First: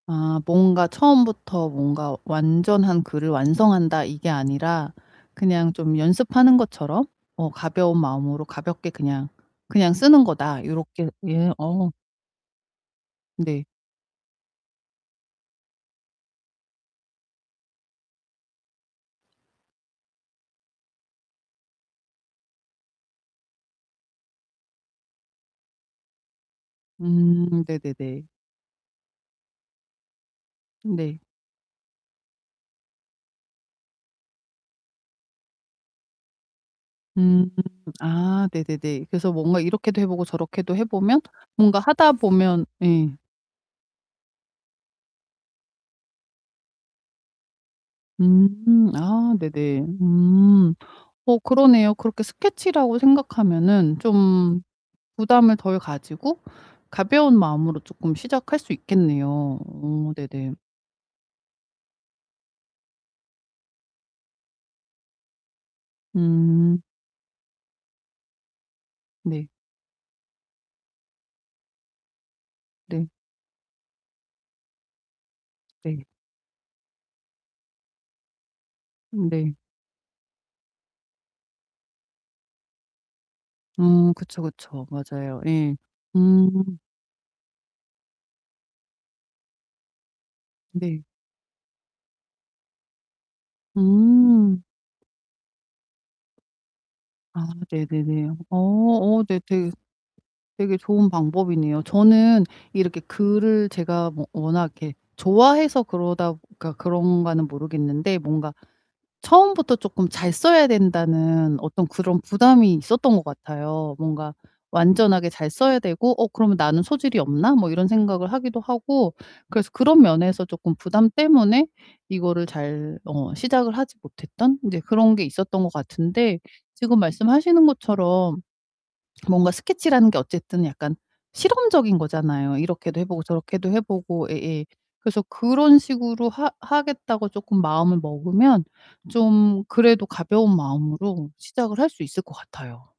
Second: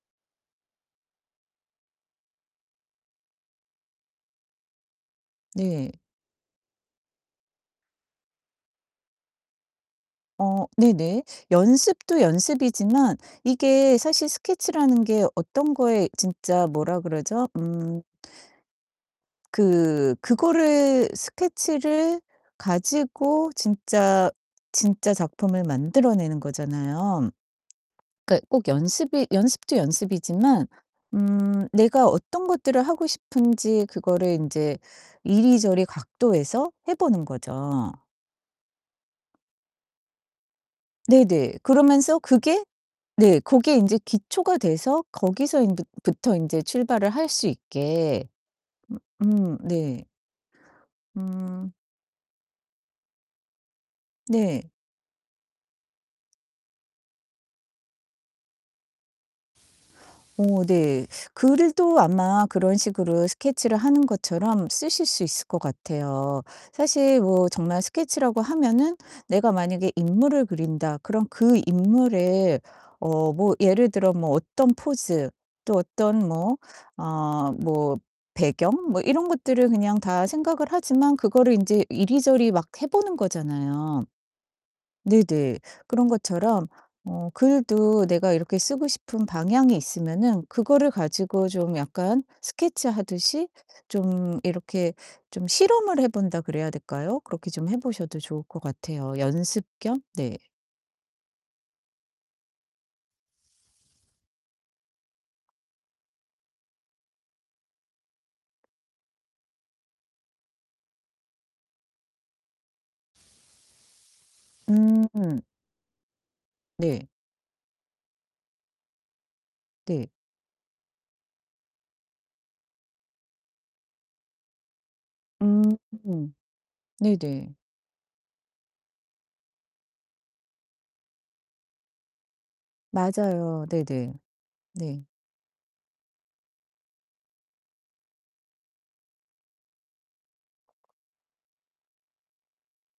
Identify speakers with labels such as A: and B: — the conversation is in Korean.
A: 아 뭔가 '처음부터 뭔가 완전한 글을 완성한다.' 이게 아니라 '그냥
B: 네.
A: 좀 연습하는 것처럼 어 가벼운 마음으로 가볍게 그냥 그냥 쓰는 거다.'
B: 어
A: 요렇게
B: 네네.
A: 예 어.
B: 연습도 연습이지만
A: 네.
B: 이게 사실 스케치라는 게 어떤 거에 진짜 뭐라 그러죠? 음. 그 그거를 스케치를 가지고 진짜, 진짜 작품을 만들어 내는 거잖아요.
A: 음 네네네.
B: 그러니까 꼭 연습이 연습도 연습이지만
A: 네.
B: 음 내가 어떤 것들을 하고 싶은지 그거를 인제 이리저리 각도에서 해 보는
A: 음.
B: 거죠.
A: 아 네네네. 그래서 뭔가 이렇게도 해 보고 저렇게도 해 보면
B: 네네.
A: 뭔가 하다
B: 그러면서 그게
A: 보면 예.
B: 네. 고게 인제 기초가 돼서 거기서 인 부 부터 인제 출발을 할 수 있게.
A: 음. 아
B: 음 음
A: 네네.
B: 네.
A: 음. 어
B: 음
A: 그러네요. 그렇게 스케치라고 생각하면은 좀
B: 네.
A: 부담을 덜 가지고 가벼운 마음으로 쪼끔 시작할 수 있겠네요. 어 네네.
B: 어 네. 글도 아마 그런 식으로 스케치를 하는 것처럼 쓰실 수 있을 것 같아요.
A: 음.
B: 사실 뭐 정말 스케치라고 하면은
A: 네.
B: 내가 만약에 '인물을 그린다.' 그럼 그 인물의
A: 네.
B: 어 뭐 예를 들어 뭐 어떤 포즈 또
A: 네.
B: 어떤 뭐 어 뭐 배경 뭐 이런
A: 음 네.
B: 것들을 그냥 다 생각을 하지만 그거를 인제 이리저리 막 해 보는 거잖아요.
A: 음 그쵸, 그쵸. 맞아요.
B: 네네.
A: 예.
B: 그런
A: 음.
B: 것처럼 어 글도 내가 이렇게 쓰고 싶은 방향이 있으면은 그거를
A: 네.
B: 가지고 좀 약간 스케치 하듯이 좀
A: 음.
B: 이렇게 좀 실험을 해 본다 그래야 될까요?
A: 아
B: 그렇게 좀 해 보셔도
A: 네네네.
B: 좋을
A: 어
B: 것 같아요.
A: 어 네.
B: 연습
A: 되게
B: 겸? 네.
A: 되게 좋은 방법이네요. 저는 이렇게 글을 제가 뭐 워낙 이렇게 좋아해서 그러다 그러니까 그런가는 모르겠는데 뭔가 처음부터 쪼끔 잘 써야 된다는 어떤 그런 부담이 있었던 것 같아요. 뭔가 완전하게
B: 음
A: 잘 써야 되고 '어 그러면 나는
B: 네.
A: 소질이 없나?' 뭐 이런 생각을 하기도 하고 그래서 그런
B: 네.
A: 면에서 쪼끔 부담 때문에 이거를 잘 어 시작을 하지 못했던 인제 그런 게
B: 음
A: 있었던 것 같은데 지금
B: 네네.
A: 말씀하시는 것처럼 뭔가 스케치라는 게 어쨌든 약간 실험적인 거잖아요. 이렇게도 해 보고
B: 맞아요.
A: 저렇게도 해
B: 네네.
A: 보고 예예
B: 네.
A: 그래서 그런 식으로 하 하겠다고 쪼끔 마음을 먹으면 좀 그래도 가벼운 마음으로 시작을 할 수 있을 것 같아요.